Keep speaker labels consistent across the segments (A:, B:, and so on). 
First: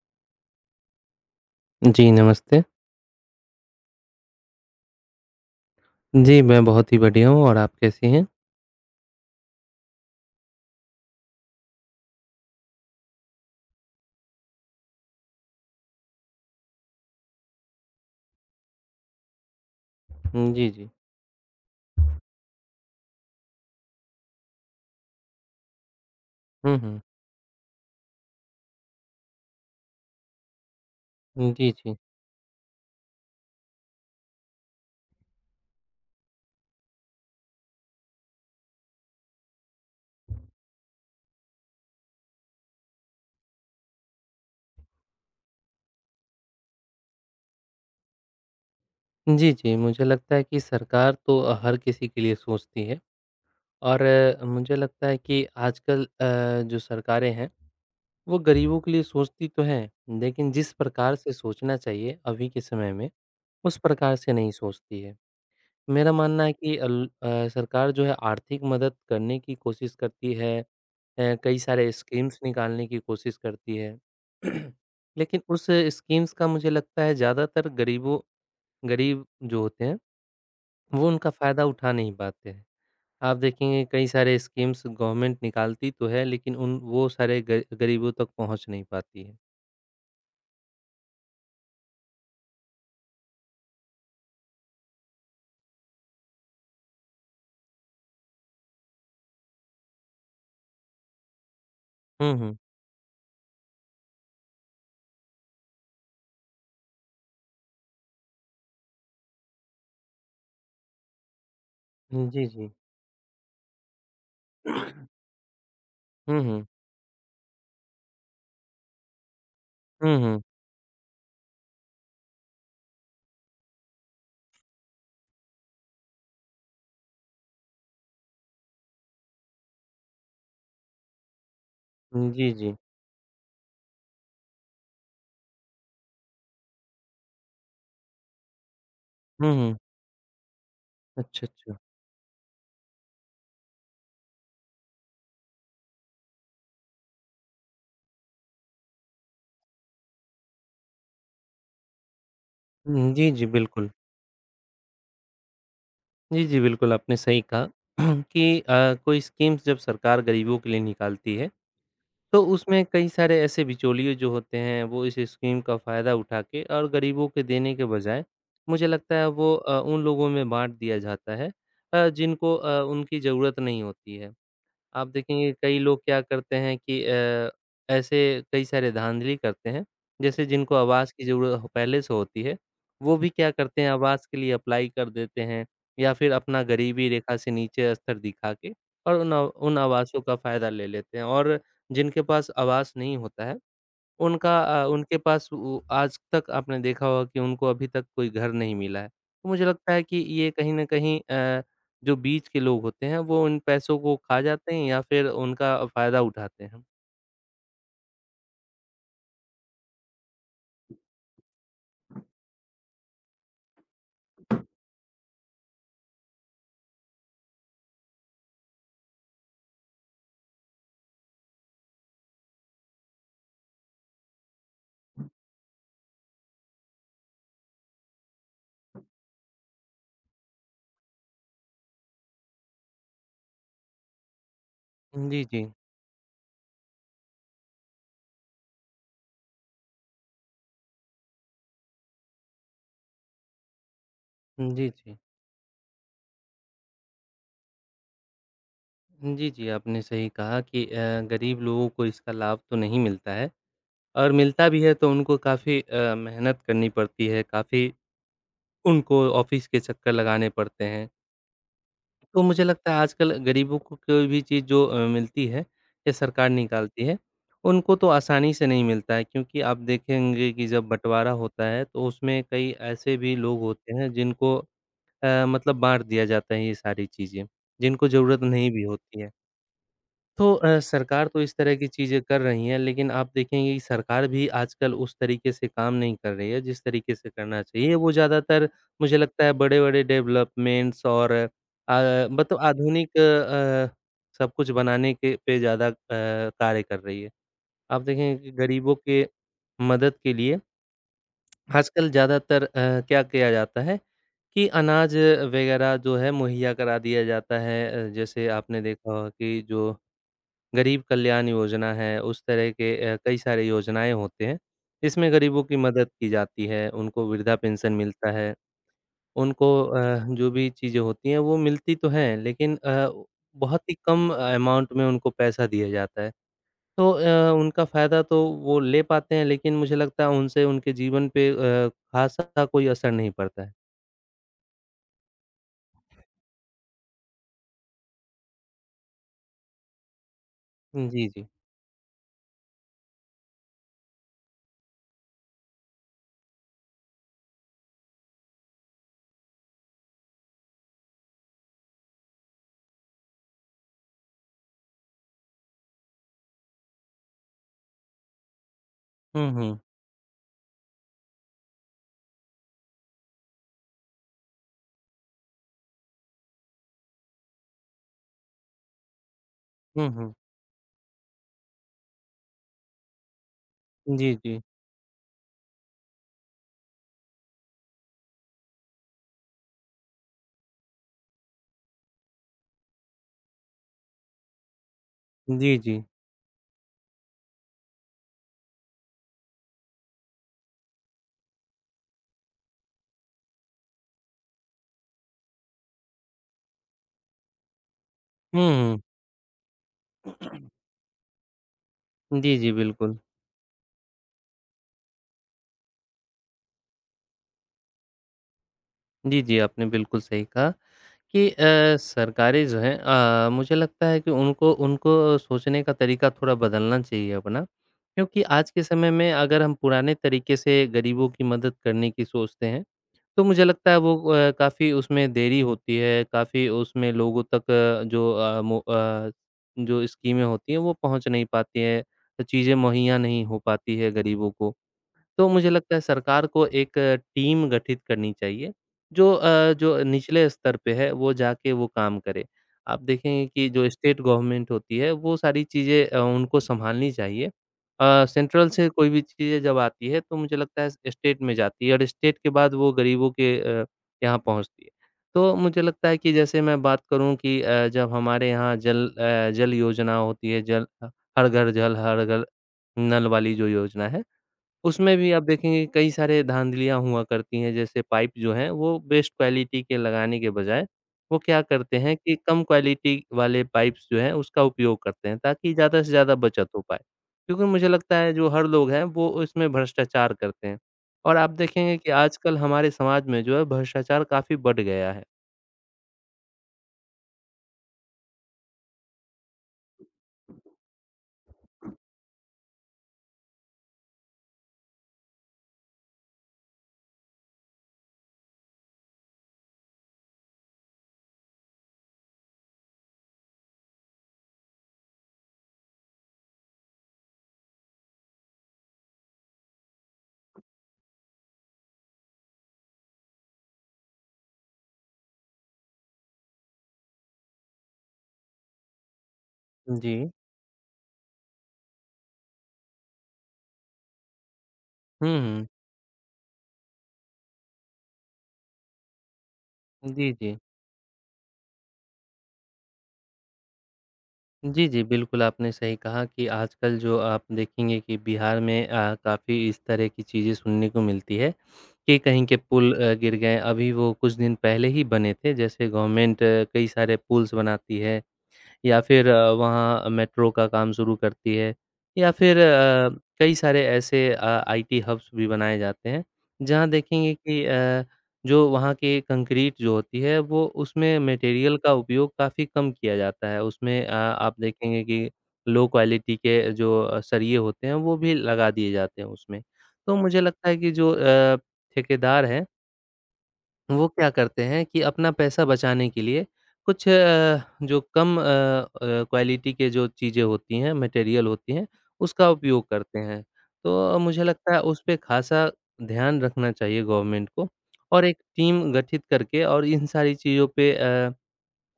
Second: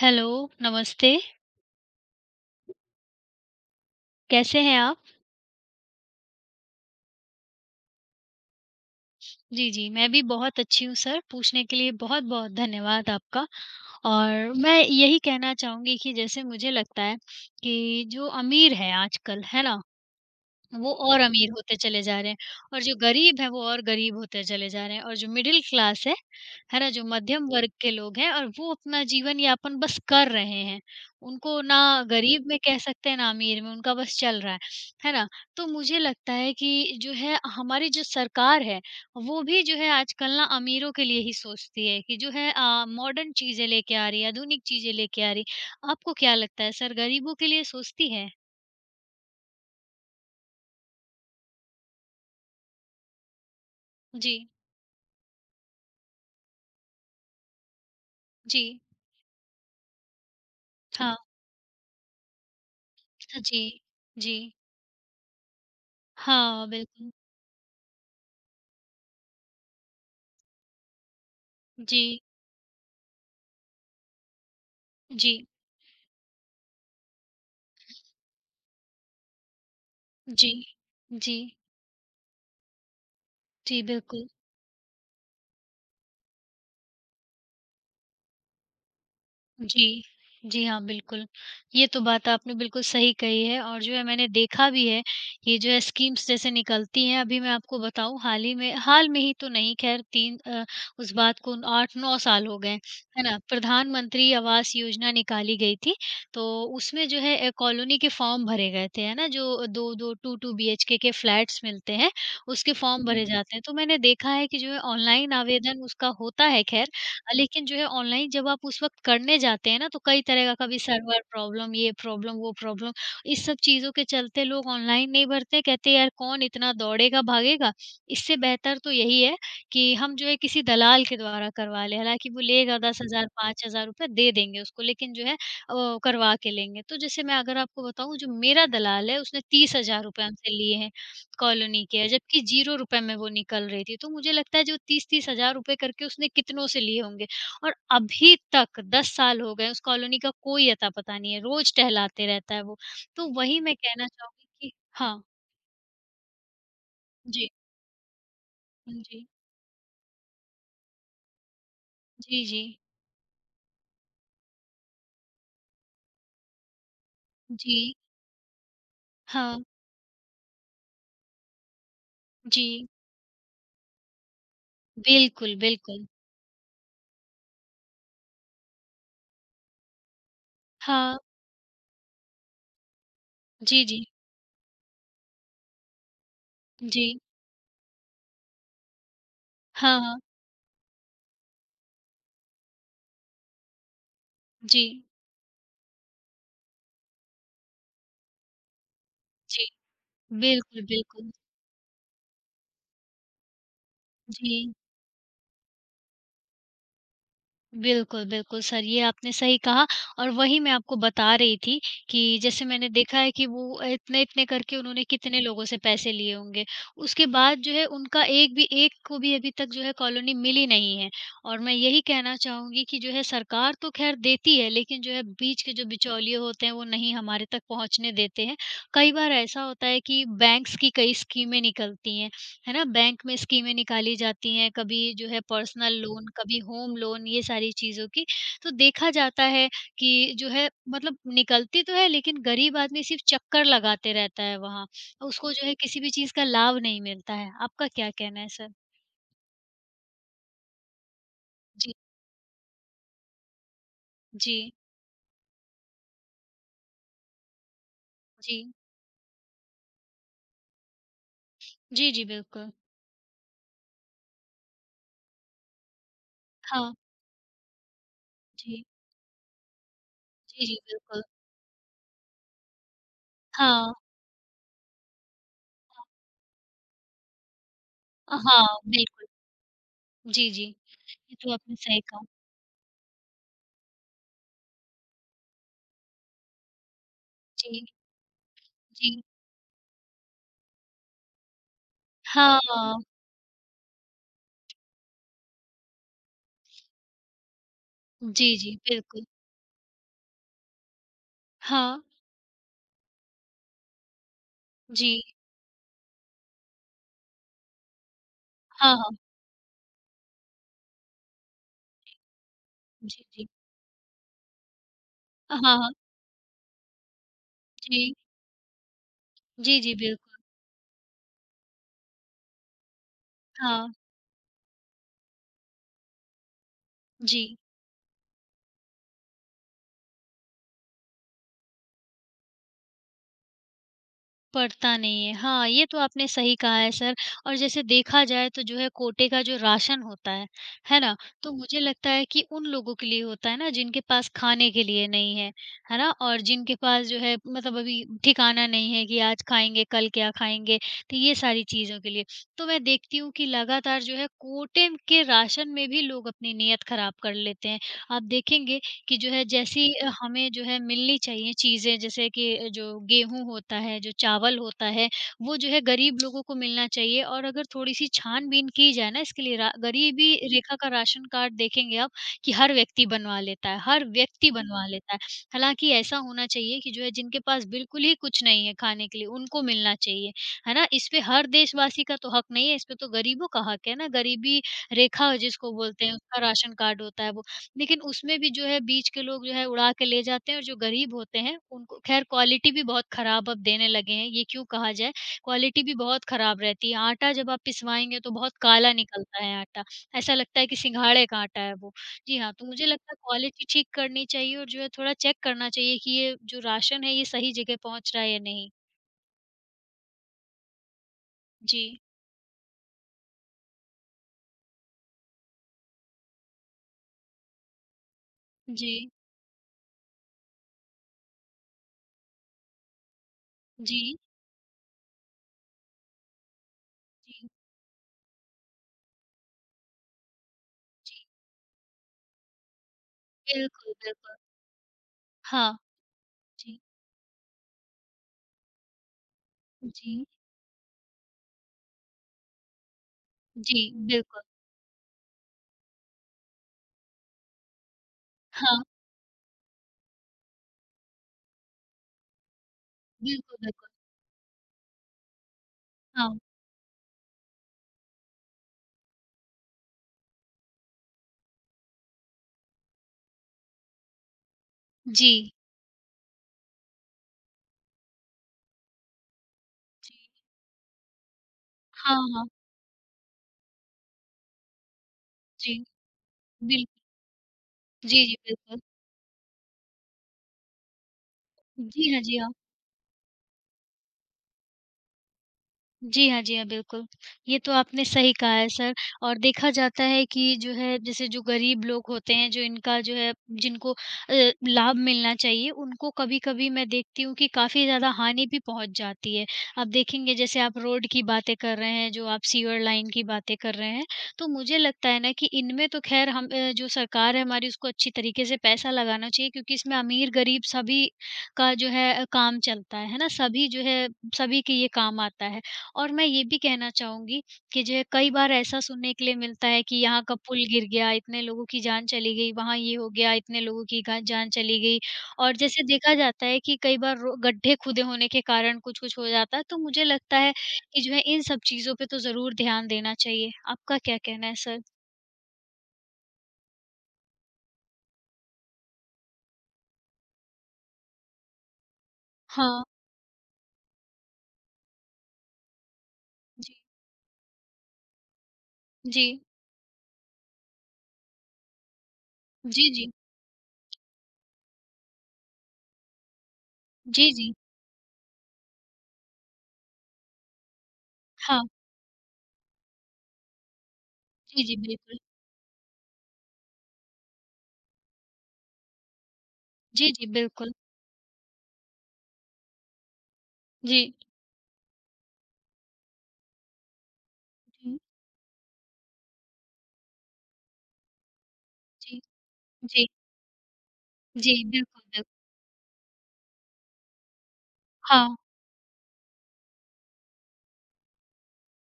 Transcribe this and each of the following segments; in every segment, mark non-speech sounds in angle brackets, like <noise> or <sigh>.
A: Hello, नमस्ते,
B: जी, नमस्ते।
A: कैसे हैं आप?
B: जी, मैं बहुत ही बढ़िया हूँ और आप कैसी हैं?
A: जी, जी, मैं भी बहुत अच्छी हूँ सर, पूछने के लिए बहुत-बहुत धन्यवाद आपका। और मैं यही कहना चाहूँगी कि जैसे मुझे लगता है कि जो अमीर है आजकल, है ना?
B: हुँ, जी, जी।
A: वो और अमीर होते चले जा रहे हैं और जो गरीब हैं, वो और गरीब होते चले जा रहे हैं और जो मिडल क्लास
B: हुँ,
A: है ना?
B: हुँ।
A: जो मध्यम वर्ग के लोग हैं और वो अपना जीवन-यापन बस कर रहे हैं। उनको
B: जी,
A: ना
B: जी।
A: गरीब में कह सकते हैं, ना अमीर में, उनका बस चल रहा है ना? तो मुझे लगता है कि जो है हमारी जो सरकार है, वो भी जो है आजकल ना अमीरों के लिए ही सोचती है कि जो है मॉडर्न चीज़ें लेके आ रही है, आधुनिक चीज़ें लेके आ रही है। आपको क्या लगता है सर, गरीबों के लिए सोचती है?
B: जी, जी, मुझे लगता है कि सरकार तो हर किसी के लिए सोचती है और
A: जी,
B: मुझे लगता है कि आजकल जो सरकारें हैं, वो
A: जी।
B: गरीबों के लिए सोचती तो हैं, लेकिन जिस प्रकार
A: हाँ।
B: से सोचना चाहिए अभी के समय में,
A: जी,
B: उस प्रकार
A: जी।
B: से नहीं सोचती है। मेरा मानना है
A: हाँ,
B: कि
A: बिल्कुल।
B: सरकार जो है आर्थिक मदद करने की कोशिश करती है। कई सारे
A: जी,
B: स्कीम्स निकालने की कोशिश करती है। <clears throat> लेकिन
A: जी,
B: उस स्कीम्स का मुझे लगता है ज़्यादातर गरीब जो होते हैं,
A: जी,
B: वो उनका
A: जी,
B: फ़ायदा उठा नहीं पाते हैं। आप
A: जी,
B: देखेंगे कई
A: बिल्कुल।
B: सारे स्कीम्स गवर्नमेंट निकालती तो है लेकिन उन वो सारे ग गरीबों तक पहुँच नहीं पाती है।
A: जी। जी हाँ, बिल्कुल। ये तो बात आपने बिल्कुल सही कही है और जो है मैंने देखा भी है, ये जो है स्कीम्स जैसे निकलती हैं, अभी मैं आपको बताऊँ हाल में ही तो नहीं ख़ैर 3 उस बात को 8-9
B: हुँ,
A: साल
B: हुँ।
A: हो गए हैं, है ना? प्रधानमंत्री आवास योजना निकाली गई थी, तो उसमें जो है कॉलोनी के फॉर्म भरे गए थे, है ना? जो 2-2, 2-2 बीएचके के फ्लैट्स मिलते हैं,
B: हुँ, जी, जी।
A: उसके फॉर्म भरे जाते हैं। तो मैंने देखा है कि जो है ऑनलाइन आवेदन उसका
B: हुँ,
A: होता है
B: हुँ।
A: ख़ैर, लेकिन जो है ऑनलाइन जब आप उस वक़्त करने जाते हैं ना, तो
B: हुँ,
A: कई
B: हुँ।
A: तरह का कभी सर्वर प्रॉब्लम, ये प्रॉब्लम, वो प्रॉब्लम, इस सब चीज़ों के चलते लोग ऑनलाइन नहीं भरते हैं। कहते हैं यार कौन इतना दौड़ेगा, भागेगा, इससे बेहतर तो यही है कि हम जो है किसी दलाल के द्वारा करवा लें।
B: हुँ,
A: हालाँकि वो
B: जी, जी।
A: लेगा 10,000 5,000 रुपए दे देंगे उसको, लेकिन जो है करवा के लेंगे। तो जैसे मैं अगर आपको बताऊँ जो मेरा दलाल है उसने
B: हुँ, हुँ।
A: 30,000 रुपए हमसे लिए हैं।
B: अच्छा, अच्छा।
A: कॉलोनी के है, जबकि 0 रुपए में वो निकल रही थी। तो मुझे लगता है जो 30-30 हज़ार रुपए करके उसने कितनों से लिए होंगे और अभी तक 10 साल हो गए, उस कॉलोनी का कोई अता-पता नहीं है, रोज़ टहलाते रहता है वो।
B: हुँ,
A: तो
B: जी, जी,
A: वही मैं
B: बिल्कुल।
A: कहना चाहूँगी कि हाँ,
B: जी, जी, बिल्कुल, आपने सही
A: जी,
B: कहा। <clears throat> कि कोई
A: जी,
B: स्कीम्स जब सरकार गरीबों के लिए निकालती है, तो
A: जी, जी,
B: उसमें कई सारे ऐसे बिचौलिए जो होते हैं, वो इस स्कीम का फ़ायदा उठा के और गरीबों के देने के
A: जी,
B: बजाय, मुझे लगता है वो
A: हाँ,
B: उन लोगों में बाँट दिया जाता है, जिनको
A: जी,
B: उनकी ज़रूरत नहीं होती है। आप देखेंगे
A: बिल्कुल,
B: कई
A: बिल्कुल।
B: लोग क्या करते हैं कि ऐसे कई सारे धाँधली करते हैं, जैसे जिनको आवाज़
A: हाँ,
B: की ज़रूरत हो पहले से होती है, वो भी क्या करते
A: जी,
B: हैं
A: जी,
B: आवाज़ के लिए अप्लाई कर देते हैं या फिर अपना गरीबी
A: जी,
B: रेखा से नीचे स्तर दिखा के और उन
A: हाँ, हाँ,
B: आवाज़ों का फ़ायदा ले लेते हैं और जिनके पास आवाज़ नहीं होता है उनका
A: जी,
B: उनके पास वो आज तक आपने देखा होगा कि उनको अभी तक कोई घर नहीं मिला है। तो मुझे
A: जी,
B: लगता है कि ये कहीं न
A: बिल्कुल,
B: कहीं
A: बिल्कुल,
B: जो बीच के लोग होते हैं वो इन पैसों को खा
A: जी।
B: जाते हैं या फिर उनका फ़ायदा उठाते हैं।
A: बिल्कुल, बिल्कुल सर, ये आपने सही कहा और वही मैं आपको बता रही थी कि जैसे मैंने देखा है कि वो इतने-इतने करके उन्होंने कितने लोगों से पैसे लिए होंगे। उसके बाद जो है उनका एक को भी अभी तक जो है कॉलोनी मिली नहीं है और मैं यही कहना चाहूँगी कि जो है सरकार तो ख़ैर देती है, लेकिन जो है बीच के जो बिचौलिए होते हैं, वो नहीं हमारे तक पहुँचने देते हैं। कई बार ऐसा होता है कि बैंक्स की कई स्कीमें निकलती हैं, है ना? बैंक में स्कीमें निकाली जाती हैं, कभी जो है
B: जी, जी।
A: पर्सनल लोन, कभी होम लोन ये सारी चीज़ों की। तो देखा जाता है कि जो है मतलब निकलती तो है लेकिन गरीब आदमी सिर्फ़ चक्कर लगाते रहता है वहाँ।
B: जी, जी।
A: उसको जो है किसी भी चीज़ का लाभ नहीं मिलता है। आपका क्या कहना है सर?
B: जी, जी, आपने सही कहा कि गरीब लोगों
A: जी,
B: को इसका लाभ तो नहीं मिलता है और मिलता
A: जी,
B: भी है तो उनको काफ़ी मेहनत करनी पड़ती है, काफ़ी
A: जी।
B: उनको ऑफ़िस के चक्कर लगाने पड़ते हैं।
A: जी, जी,
B: तो मुझे
A: बिल्कुल।
B: लगता है आजकल गरीबों को कोई भी चीज़ जो मिलती है या सरकार
A: हाँ,
B: निकालती है, उनको तो आसानी से
A: जी।
B: नहीं मिलता है क्योंकि आप देखेंगे कि
A: जी, जी,
B: जब
A: बिल्कुल।
B: बँटवारा होता है तो उसमें कई ऐसे भी लोग
A: हाँ,
B: होते हैं जिनको मतलब बाँट दिया जाता है ये सारी चीज़ें, जिनको ज़रूरत
A: हाँ,
B: नहीं भी होती
A: बिल्कुल।
B: है।
A: जी,
B: तो
A: जी। ये
B: सरकार तो
A: तो
B: इस तरह
A: आपने
B: की
A: सही कहा।
B: चीज़ें कर रही है, लेकिन आप देखेंगे कि सरकार भी आजकल उस तरीके से काम नहीं कर रही है, जिस तरीके से करना
A: जी,
B: चाहिए। वो ज़्यादातर मुझे
A: जी।
B: लगता है बड़े-बड़े डेवलपमेंट्स और मतलब
A: हाँ।
B: आधुनिक, सब कुछ बनाने के पे ज़्यादा कार्य कर रही है। आप देखेंगे कि
A: जी, जी,
B: गरीबों
A: बिल्कुल।
B: के मदद के लिए
A: हाँ,
B: आजकल ज़्यादातर क्या किया जाता है कि
A: जी।
B: अनाज वगैरह जो है मुहैया करा दिया जाता है। जैसे आपने
A: हाँ,
B: देखा
A: हाँ।
B: होगा कि जो गरीब कल्याण योजना है, उस तरह के
A: जी,
B: कई
A: जी।
B: सारे योजनाएँ होते हैं। इसमें
A: हाँ,
B: गरीबों की
A: हाँ।
B: मदद की जाती है, उनको वृद्धा पेंशन
A: जी।
B: मिलता है, उनको
A: जी, जी, बिल्कुल।
B: जो भी चीज़ें होती हैं वो मिलती तो हैं लेकिन बहुत
A: हाँ,
B: ही कम अमाउंट में उनको पैसा दिया जाता है। तो
A: जी।
B: उनका फ़ायदा तो वो ले पाते हैं लेकिन मुझे लगता है उनसे उनके जीवन पे ख़ासा कोई असर नहीं पड़ता है।
A: पड़ता नहीं है। हाँ, ये तो आपने सही कहा है सर और जैसे देखा जाए तो जो है कोटे का जो राशन होता है ना?
B: जी, जी।
A: तो मुझे लगता है कि उन लोगों के लिए होता है ना जिनके पास खाने के लिए नहीं है, है ना? और जिनके पास जो है मतलब अभी ठिकाना नहीं है कि आज खाएँगे, कल क्या खाएँगे, तो ये सारी चीज़ों के लिए। तो मैं देखती हूँ कि लगातार जो है कोटे के राशन में भी लोग अपनी नियत ख़राब कर लेते हैं। आप देखेंगे कि जो है
B: हुँ, हुँ।
A: जैसी हमें जो है मिलनी चाहिए चीज़ें जैसे कि जो गेहूँ होता है, जो चावल होता है, वो जो है गरीब लोगों को मिलना चाहिए और अगर थोड़ी-सी छान-बीन की जाए ना इसके लिए रा
B: हुँ, हुँ।
A: गरीबी रेखा का राशन कार्ड देखेंगे आप कि हर व्यक्ति बनवा लेता है, हर
B: जी,
A: व्यक्ति
B: जी।
A: बनवा लेता है। हालाँकि ऐसा होना चाहिए कि जो है जिनके पास बिल्कुल ही कुछ नहीं है खाने के लिए, उनको मिलना चाहिए, है ना? इसपे हर देशवासी का तो हक नहीं है, इसपे तो गरीबों का हक है ना, गरीबी रेखा जिसको
B: जी, जी।
A: बोलते हैं उसका राशन कार्ड होता है, वो लेकिन उसमें भी जो है बीच के लोग जो है उड़ा के ले जाते हैं और जो गरीब होते हैं उनको खैर क्वालिटी भी बहुत खराब अब देने लगे हैं, ये क्यों कहा जाए, क्वालिटी भी बहुत खराब रहती है। आटा जब आप पिसवाएँगे तो बहुत
B: हुँ,
A: काला
B: हुँ।
A: निकलता है आटा, ऐसा लगता है कि सिंघाड़े का आटा है वो। जी हाँ,
B: जी,
A: तो
B: जी,
A: मुझे लगता है
B: बिल्कुल।
A: क्वालिटी ठीक करनी चाहिए और जो है थोड़ा चेक करना चाहिए कि ये जो राशन है ये सही जगह पहुँच रहा है या नहीं।
B: जी, जी, आपने बिल्कुल सही कहा। कि
A: जी,
B: सरकारें जो हैं मुझे लगता है कि उनको उनको सोचने का तरीका थोड़ा बदलना चाहिए अपना। क्योंकि आज के समय
A: जी,
B: में अगर हम पुराने तरीके से गरीबों की मदद करने की सोचते हैं, तो मुझे लगता है वो
A: जी,
B: काफ़ी उसमें देरी होती है, काफ़ी उसमें लोगों
A: जी,
B: तक जो अ, मो अ, जो स्कीमें होती हैं वो
A: जी।
B: पहुँच नहीं पाती हैं, चीज़ें मुहैया नहीं हो
A: बिल्कुल,
B: पाती है
A: बिल्कुल।
B: गरीबों को। तो मुझे
A: हाँ,
B: लगता है सरकार को
A: जी,
B: एक टीम गठित करनी चाहिए, जो
A: जी,
B: निचले स्तर पे है वो जाके वो काम करे। आप देखेंगे कि
A: जी,
B: जो स्टेट
A: बिल्कुल।
B: गवर्नमेंट होती है वो सारी चीज़ें उनको सँभालनी चाहिए। सेंट्रल
A: हाँ,
B: से कोई भी चीज़ें जब आती है तो मुझे लगता है स्टेट में जाती है और स्टेट के बाद वो गरीबों के,
A: बिल्कुल, बिल्कुल।
B: यहाँ पहुँचती है। तो मुझे लगता है कि
A: हाँ।
B: जैसे मैं बात करूँ कि जब हमारे यहाँ जल योजना होती है, जल, हर घर नल वाली जो योजना है उसमें भी
A: जी,
B: आप देखेंगे कई सारे धाँधलियाँ हुआ करती हैं, जैसे पाइप जो हैं, वो बेस्ट क्वालिटी के
A: जी।
B: लगाने के बजाय, वो क्या करते हैं
A: हाँ,
B: कि
A: हाँ।
B: कम क्वालिटी वाले पाइप्स जो हैं, उसका उपयोग करते हैं, ताकि
A: जी,
B: ज़्यादा से ज़्यादा बचत हो
A: बिल्कुल।
B: पाए। क्योंकि मुझे लगता
A: जी,
B: है
A: जी,
B: जो हर
A: बिल्कुल।
B: लोग हैं, वो इसमें भ्रष्टाचार करते हैं और आप देखेंगे कि
A: जी हाँ, जी हाँ।
B: आजकल हमारे समाज में जो है भ्रष्टाचार काफ़ी बढ़ गया है।
A: जी हाँ, जी हाँ, बिल्कुल। ये तो आपने सही कहा है सर और देखा जाता है कि जो है जैसे जो गरीब लोग होते हैं, जो इनका जो है जिनको लाभ मिलना चाहिए, उनको कभी-कभी मैं देखती हूँ कि काफ़ी ज़्यादा हानि भी पहुँच जाती है। आप देखेंगे जैसे आप रोड की बातें कर रहे हैं, जो आप सीवर लाइन की बातें कर रहे हैं, तो मुझे लगता है ना कि इनमें तो ख़ैर हम जो सरकार है हमारी उसको अच्छी तरीके से पैसा लगाना चाहिए क्योंकि इसमें अमीर-गरीब सभी का जो है काम चलता है ना? सभी जो है सभी के ये काम आता है। और मैं ये भी कहना चाहूँगी कि जो है कई बार ऐसा सुनने के लिए मिलता है कि
B: जी।
A: यहाँ का पुल गिर गया, इतने लोगों की जान चली गई, वहाँ ये हो गया, इतने लोगों की गा जान चली गई।
B: हुँ,
A: और
B: हुँ।
A: जैसे देखा जाता है कि कई बार रो गड्ढे खुदे होने के कारण कुछ-कुछ हो जाता है, तो मुझे
B: जी,
A: लगता है
B: जी।
A: कि जो है इन सब चीज़ों पे तो ज़रूर ध्यान देना चाहिए। आपका क्या कहना है सर?
B: जी, जी, बिल्कुल आपने सही कहा कि आजकल जो आप देखेंगे कि बिहार में काफ़ी इस तरह की चीज़ें सुनने को मिलती है कि कहीं के
A: हाँ,
B: पुल गिर गए। अभी वो कुछ दिन पहले ही बने थे, जैसे गवर्नमेंट
A: जी।
B: कई सारे पुल्स बनाती है या
A: जी।
B: फिर वहाँ मेट्रो का काम शुरू करती है या फिर
A: जी, जी।
B: कई सारे ऐसे आईटी हब्स भी बनाए जाते हैं, जहाँ
A: जी,
B: देखेंगे
A: जी।
B: कि जो वहाँ की कंक्रीट जो होती है वो उसमें
A: हाँ।
B: मटेरियल का उपयोग काफ़ी कम किया जाता है। उसमें आप
A: जी, जी,
B: देखेंगे
A: बिल्कुल।
B: कि लो क्वालिटी के सरिये होते हैं वो भी लगा दिए जाते हैं उसमें।
A: जी,
B: तो
A: जी,
B: मुझे लगता
A: बिल्कुल।
B: है कि ठेकेदार हैं
A: जी।
B: वो क्या करते हैं कि अपना पैसा बचाने के लिए कुछ, जो कम, क्वालिटी के जो चीज़ें होती हैं, मटेरियल होती हैं,
A: जी,
B: उसका उपयोग
A: जी,
B: करते हैं। तो
A: जी,
B: मुझे
A: जी,
B: लगता है उस
A: बिल्कुल,
B: पे
A: बिल्कुल।
B: ख़ासा ध्यान रखना चाहिए गवर्नमेंट को और
A: हाँ,
B: एक टीम गठित करके और इन सारी चीज़ों पे अ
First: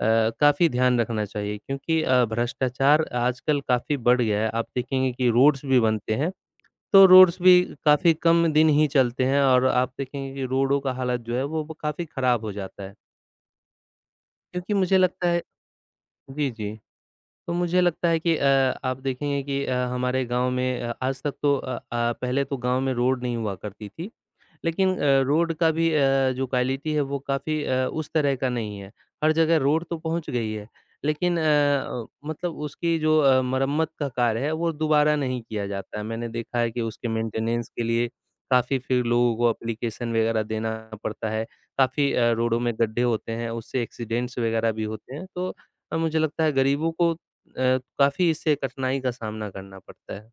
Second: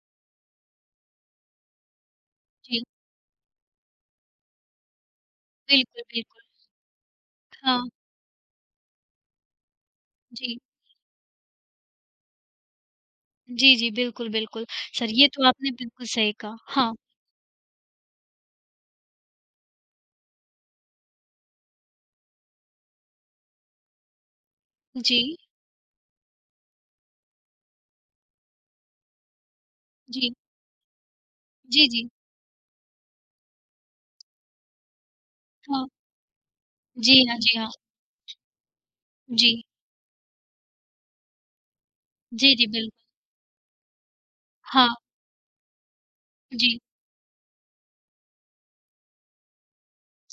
B: अ, काफ़ी ध्यान रखना चाहिए क्योंकि
A: जी।
B: भ्रष्टाचार आजकल काफ़ी बढ़ गया है। आप देखेंगे कि रोड्स भी
A: बिल्कुल,
B: बनते हैं
A: बिल्कुल।
B: तो रोड्स भी
A: हाँ,
B: काफ़ी कम दिन ही चलते हैं और आप देखेंगे कि
A: जी।
B: रोडों का हालत जो है वो काफ़ी ख़राब हो जाता है।
A: जी, जी, बिल्कुल, बिल्कुल।
B: क्योंकि मुझे
A: सर,
B: लगता
A: ये
B: है।
A: तो आपने बिल्कुल सही
B: जी,
A: कहा।
B: जी।
A: हाँ,
B: तो मुझे लगता है कि आप देखेंगे कि हमारे गाँव में आज तक तो, पहले तो गाँव में रोड नहीं हुआ करती थी। लेकिन
A: जी,
B: रोड का भी जो क्वालिटी है वो काफ़ी उस तरह का नहीं है। हर जगह रोड तो पहुँच
A: जी,
B: गई है, लेकिन
A: जी, जी।
B: मतलब उसकी मरम्मत का कार्य है वो दोबारा नहीं किया
A: हाँ,
B: जाता है। मैंने देखा है कि उसके
A: जी हाँ, जी हाँ।
B: मेंटेनेंस के लिए काफ़ी फिर लोगों को
A: जी,
B: एप्लीकेशन वग़ैरह देना पड़ता है। काफ़ी,
A: जी,
B: रोडों
A: जी,
B: में गड्ढे
A: बिल्कुल।
B: होते हैं, उससे एक्सीडेंट्स वग़ैरह भी
A: हाँ,
B: होते हैं। तो मुझे लगता है
A: जी।
B: गरीबों को काफ़ी इससे कठिनाई का सामना करना पड़ता है।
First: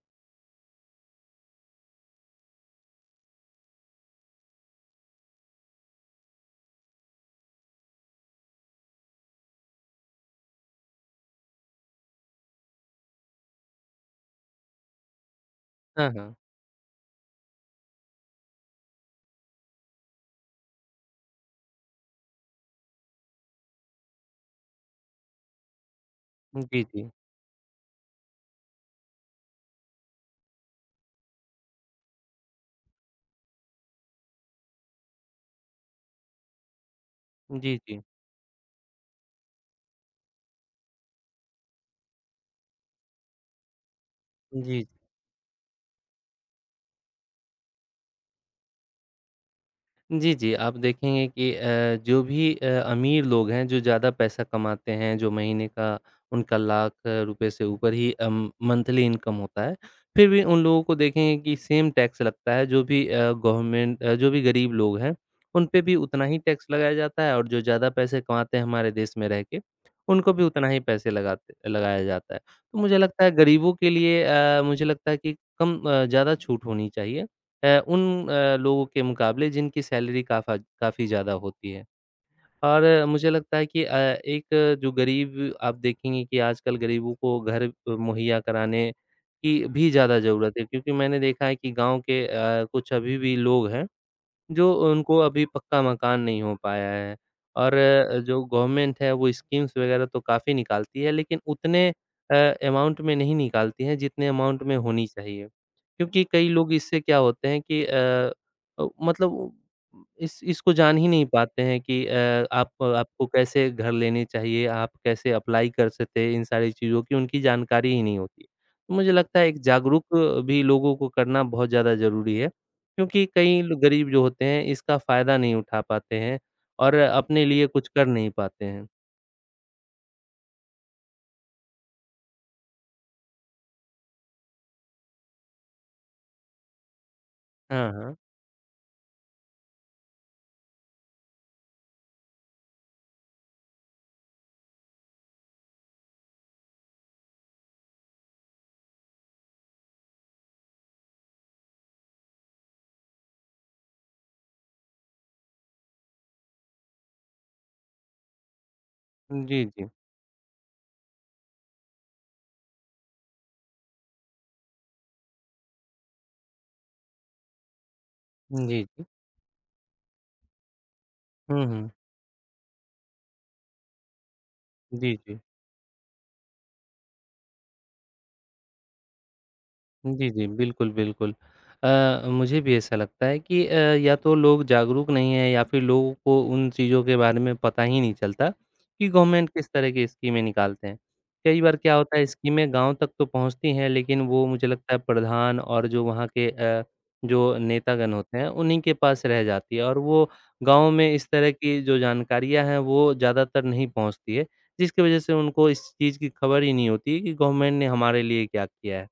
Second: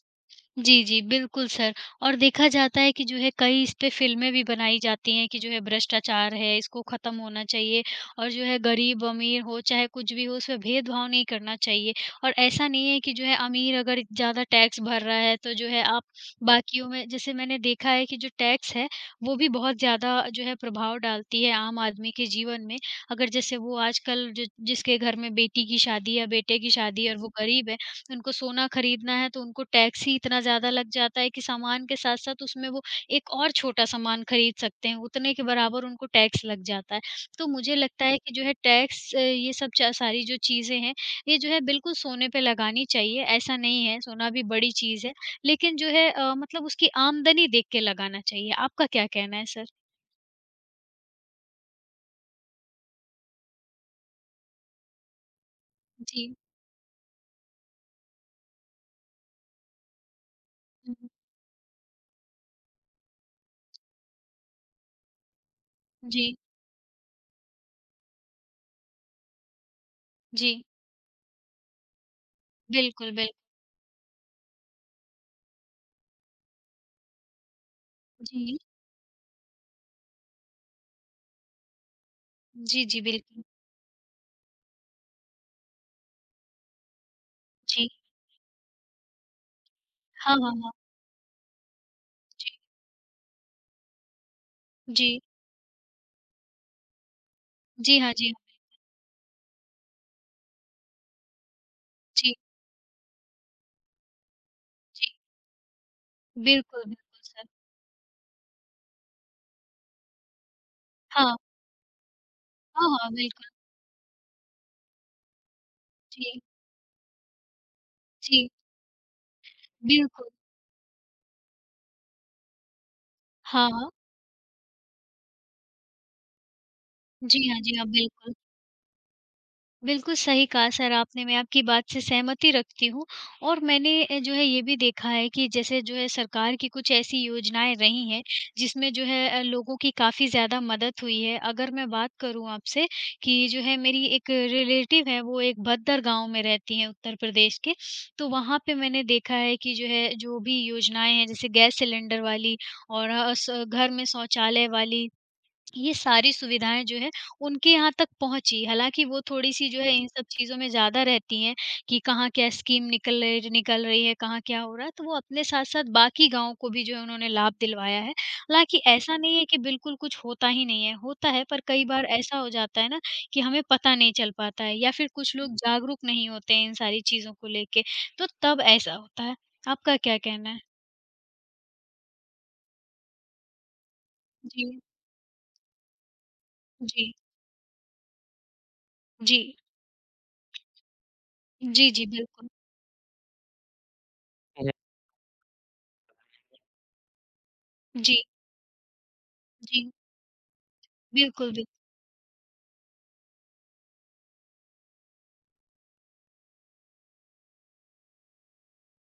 A: जी, जी, बिल्कुल सर। और देखा जाता है कि जो है कई इस पे फ़िल्में भी बनाई जाती हैं कि जो है भ्रष्टाचार है, इसको ख़त्म होना चाहिए और जो है गरीब-अमीर हो, चाहे कुछ भी हो, उसमें भेदभाव नहीं करना चाहिए। और ऐसा नहीं है कि जो है अमीर अगर ज़्यादा टैक्स भर रहा है, तो जो है आप
B: हाँ, हाँ।
A: बाकियों में जैसे मैंने देखा है कि जो टैक्स है, वो भी बहुत ज़्यादा जो है प्रभाव डालती है आम आदमी के जीवन में। अगर जैसे वो आजकल जो जिसके घर में बेटी की शादी या बेटे की
B: जी,
A: शादी
B: जी।
A: है और वो गरीब है, उनको सोना खरीदना है तो उनको टैक्स ही इतना ज़्यादा लग जाता है कि सामान के साथ-साथ उसमें वो एक और छोटा सामान खरीद सकते हैं, उतने के बराबर उनको टैक्स लग जाता है। तो मुझे
B: जी, जी।
A: लगता है कि जो है टैक्स ये सब च सारी जो चीज़ें हैं, ये जो है बिल्कुल सोने पे लगानी चाहिए, ऐसा नहीं है सोना भी बड़ी
B: जी,
A: चीज़ है। लेकिन जो है मतलब उसकी आमदनी देख के लगाना चाहिए। आपका क्या कहना है सर?
B: जी, जी। आप देखेंगे कि अमीर लोग हैं, जो ज़्यादा पैसा कमाते हैं, जो महीने का
A: जी।
B: उनका ₹1,00,000 से ऊपर ही मंथली इनकम होता है, फिर भी उन लोगों को
A: हुँ, हुँ।
B: देखेंगे कि सेम टैक्स लगता है, जो भी अ, गवर्नमेंट अ, जो भी गरीब लोग हैं, उन पे भी उतना
A: जी,
B: ही टैक्स लगाया जाता है और जो ज़्यादा पैसे कमाते हैं हमारे देश में रह के, उनको भी
A: जी।
B: उतना ही पैसे लगाते लगाया जाता है। तो मुझे
A: बिल्कुल,
B: लगता
A: बिल
B: है गरीबों के लिए, मुझे लगता है कि ज़्यादा छूट होनी चाहिए। उन
A: जी।
B: लोगों के मुकाबले जिनकी सैलरी काफ़ा काफ़ी ज़्यादा होती है। और
A: जी, जी,
B: मुझे
A: बिल्कुल।
B: लगता है कि एक जो गरीब आप देखेंगे कि आजकल गरीबों को घर
A: जी।
B: मुहैया कराने की भी ज़्यादा
A: हाँ, हाँ,
B: ज़रूरत है
A: हाँ।
B: क्योंकि मैंने देखा है कि गाँव के
A: जी,
B: कुछ अभी भी लोग हैं जो
A: जी।
B: उनको अभी पक्का मकान नहीं हो पाया है और
A: जी हाँ, जी
B: जो
A: हाँ।
B: गवर्नमेंट है वो स्कीम्स वगैरह तो काफ़ी निकालती है लेकिन उतने अ,
A: जी।
B: अमाउंट में नहीं निकालती है जितने अमाउंट में
A: जी,
B: होनी चाहिए। क्योंकि कई लोग
A: बिल्कुल,
B: इससे क्या
A: बिल्कुल सर।
B: होते हैं कि मतलब वो इस इसको जान ही नहीं
A: हाँ,
B: पाते हैं कि आप
A: हाँ, हाँ,
B: आपको
A: बिल्कुल।
B: कैसे घर लेने चाहिए, आप कैसे अप्लाई कर सकते हैं
A: जी,
B: इन सारी चीज़ों की उनकी जानकारी ही नहीं होती।
A: जी,
B: तो मुझे लगता है एक जागरूक
A: बिल्कुल।
B: भी लोगों को करना बहुत ज़्यादा ज़रूरी है। क्योंकि कई
A: हाँ,
B: लो
A: हाँ।
B: गरीब जो होते हैं इसका फ़ायदा नहीं उठा पाते हैं और
A: जी
B: अपने
A: हाँ,
B: लिए
A: जी
B: कुछ
A: हाँ,
B: कर नहीं
A: बिल्कुल।
B: पाते हैं।
A: बिल्कुल सही कहा सर आपने, मैं आपकी बात से सहमति रखती हूँ और मैंने जो है ये भी देखा है कि जैसे जो है सरकार की कुछ ऐसी योजनाएँ
B: हाँ,
A: रही
B: हाँ।
A: हैं, जिसमें जो है लोगों की काफ़ी ज़्यादा मदद हुई है। अगर मैं बात करूँ आपसे कि जो है मेरी एक रिलेटिव है, वो एक भद्दर गाँव में रहती हैं उत्तर प्रदेश के, तो वहाँ पे मैंने देखा है कि जो है जो भी योजनाएँ हैं, जैसे गैस सिलेंडर वाली और स घर में शौचालय वाली ये सारी सुविधाएँ जो है, उनके यहाँ तक पहुँची। हालाँकि वो
B: जी,
A: थोड़ी-सी जो
B: जी।
A: है इन सब चीज़ों में ज़्यादा रहती हैं कि कहाँ क्या स्कीम निकल रही है, कहाँ क्या हो रहा है, तो वो अपने साथ-साथ बाकी गाँव को भी जो है उन्होंने लाभ दिलवाया है। हालाँकि
B: जी, जी।
A: ऐसा नहीं है कि बिल्कुल कुछ होता ही नहीं है, होता है पर
B: हुँ,
A: कई
B: हुँ।
A: बार ऐसा हो जाता है ना कि हमें पता नहीं चल पाता है या फिर
B: जी,
A: कुछ
B: जी।
A: लोग जागरूक नहीं होते हैं इन सारी चीज़ों को लेके, तो तब ऐसा होता है। आपका क्या
B: जी, जी।
A: कहना है?
B: बिल्कुल, बिल्कुल। मुझे भी ऐसा लगता है कि या तो लोग
A: जी,
B: जागरूक नहीं हैं या फिर लोगों को उन चीज़ों
A: जी,
B: के बारे में पता ही नहीं चलता कि
A: जी।
B: गवर्नमेंट किस तरह की स्कीमें निकालते हैं। कई बार
A: जी,
B: क्या
A: जी,
B: होता है
A: बिल्कुल।
B: स्कीमें गाँव तक तो पहुँचती हैं लेकिन वो मुझे लगता है प्रधान और जो नेतागण
A: जी,
B: होते हैं उन्हीं के पास रह जाती है
A: जी।
B: और वो गाँव में इस तरह
A: बिल्कुल, बिल्कुल।
B: की जो जानकारियाँ हैं वो ज़्यादातर नहीं पहुँचती है, जिसकी वज़ह से उनको इस चीज़ की खबर ही नहीं होती है कि गवर्नमेंट ने हमारे लिए क्या किया है।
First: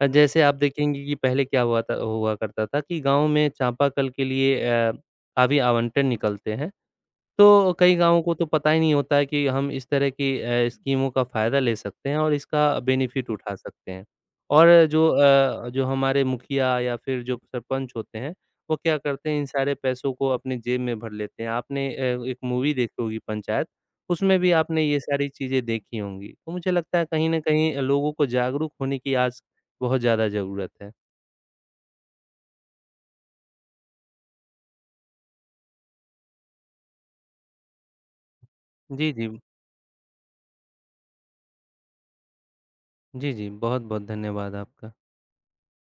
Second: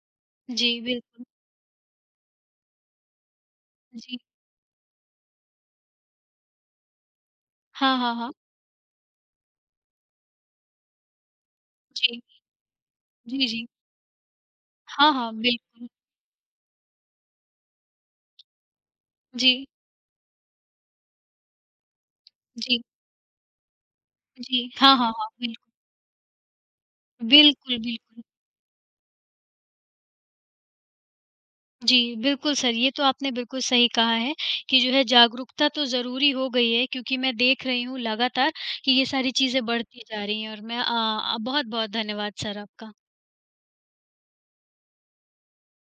B: जैसे आप
A: जी,
B: देखेंगे कि
A: बिल्कुल।
B: पहले क्या हुआ करता था कि गाँव में चापाकल
A: जी।
B: के लिए काफ़ी आवंटन निकलते हैं तो कई
A: हाँ, हाँ,
B: गाँवों
A: हाँ।
B: को तो पता ही नहीं होता है कि हम इस तरह की स्कीमों का फ़ायदा ले सकते हैं
A: जी,
B: और इसका बेनिफ़िट
A: जी,
B: उठा
A: जी।
B: सकते हैं। और
A: हाँ, हाँ,
B: जो
A: बिल्कुल।
B: हमारे मुखिया या फिर जो सरपंच होते हैं, वो क्या करते हैं इन
A: जी,
B: सारे पैसों को अपनी जेब में भर लेते हैं। आपने एक मूवी
A: जी,
B: देखी होगी पंचायत, उसमें भी
A: जी।
B: आपने
A: हाँ,
B: ये
A: हाँ,
B: सारी
A: हाँ,
B: चीज़ें
A: बिल्कुल।
B: देखी होंगी। तो मुझे लगता है कहीं न कहीं
A: बिल्कुल,
B: लोगों
A: बिल्कुल।
B: को जागरूक होने की आज बहुत ज़्यादा ज़रूरत है।
A: जी, बिल्कुल सर, ये तो आपने बिल्कुल सही कहा है कि जो है जागरूकता तो ज़रूरी हो गई है क्योंकि मैं देख रही हूँ लगातार कि ये
B: जी, जी।
A: सारी चीज़ें बढ़ती जा रही हैं और मैं बहुत-बहुत धन्यवाद सर आपका।
B: जी, जी। बहुत-बहुत धन्यवाद आपका।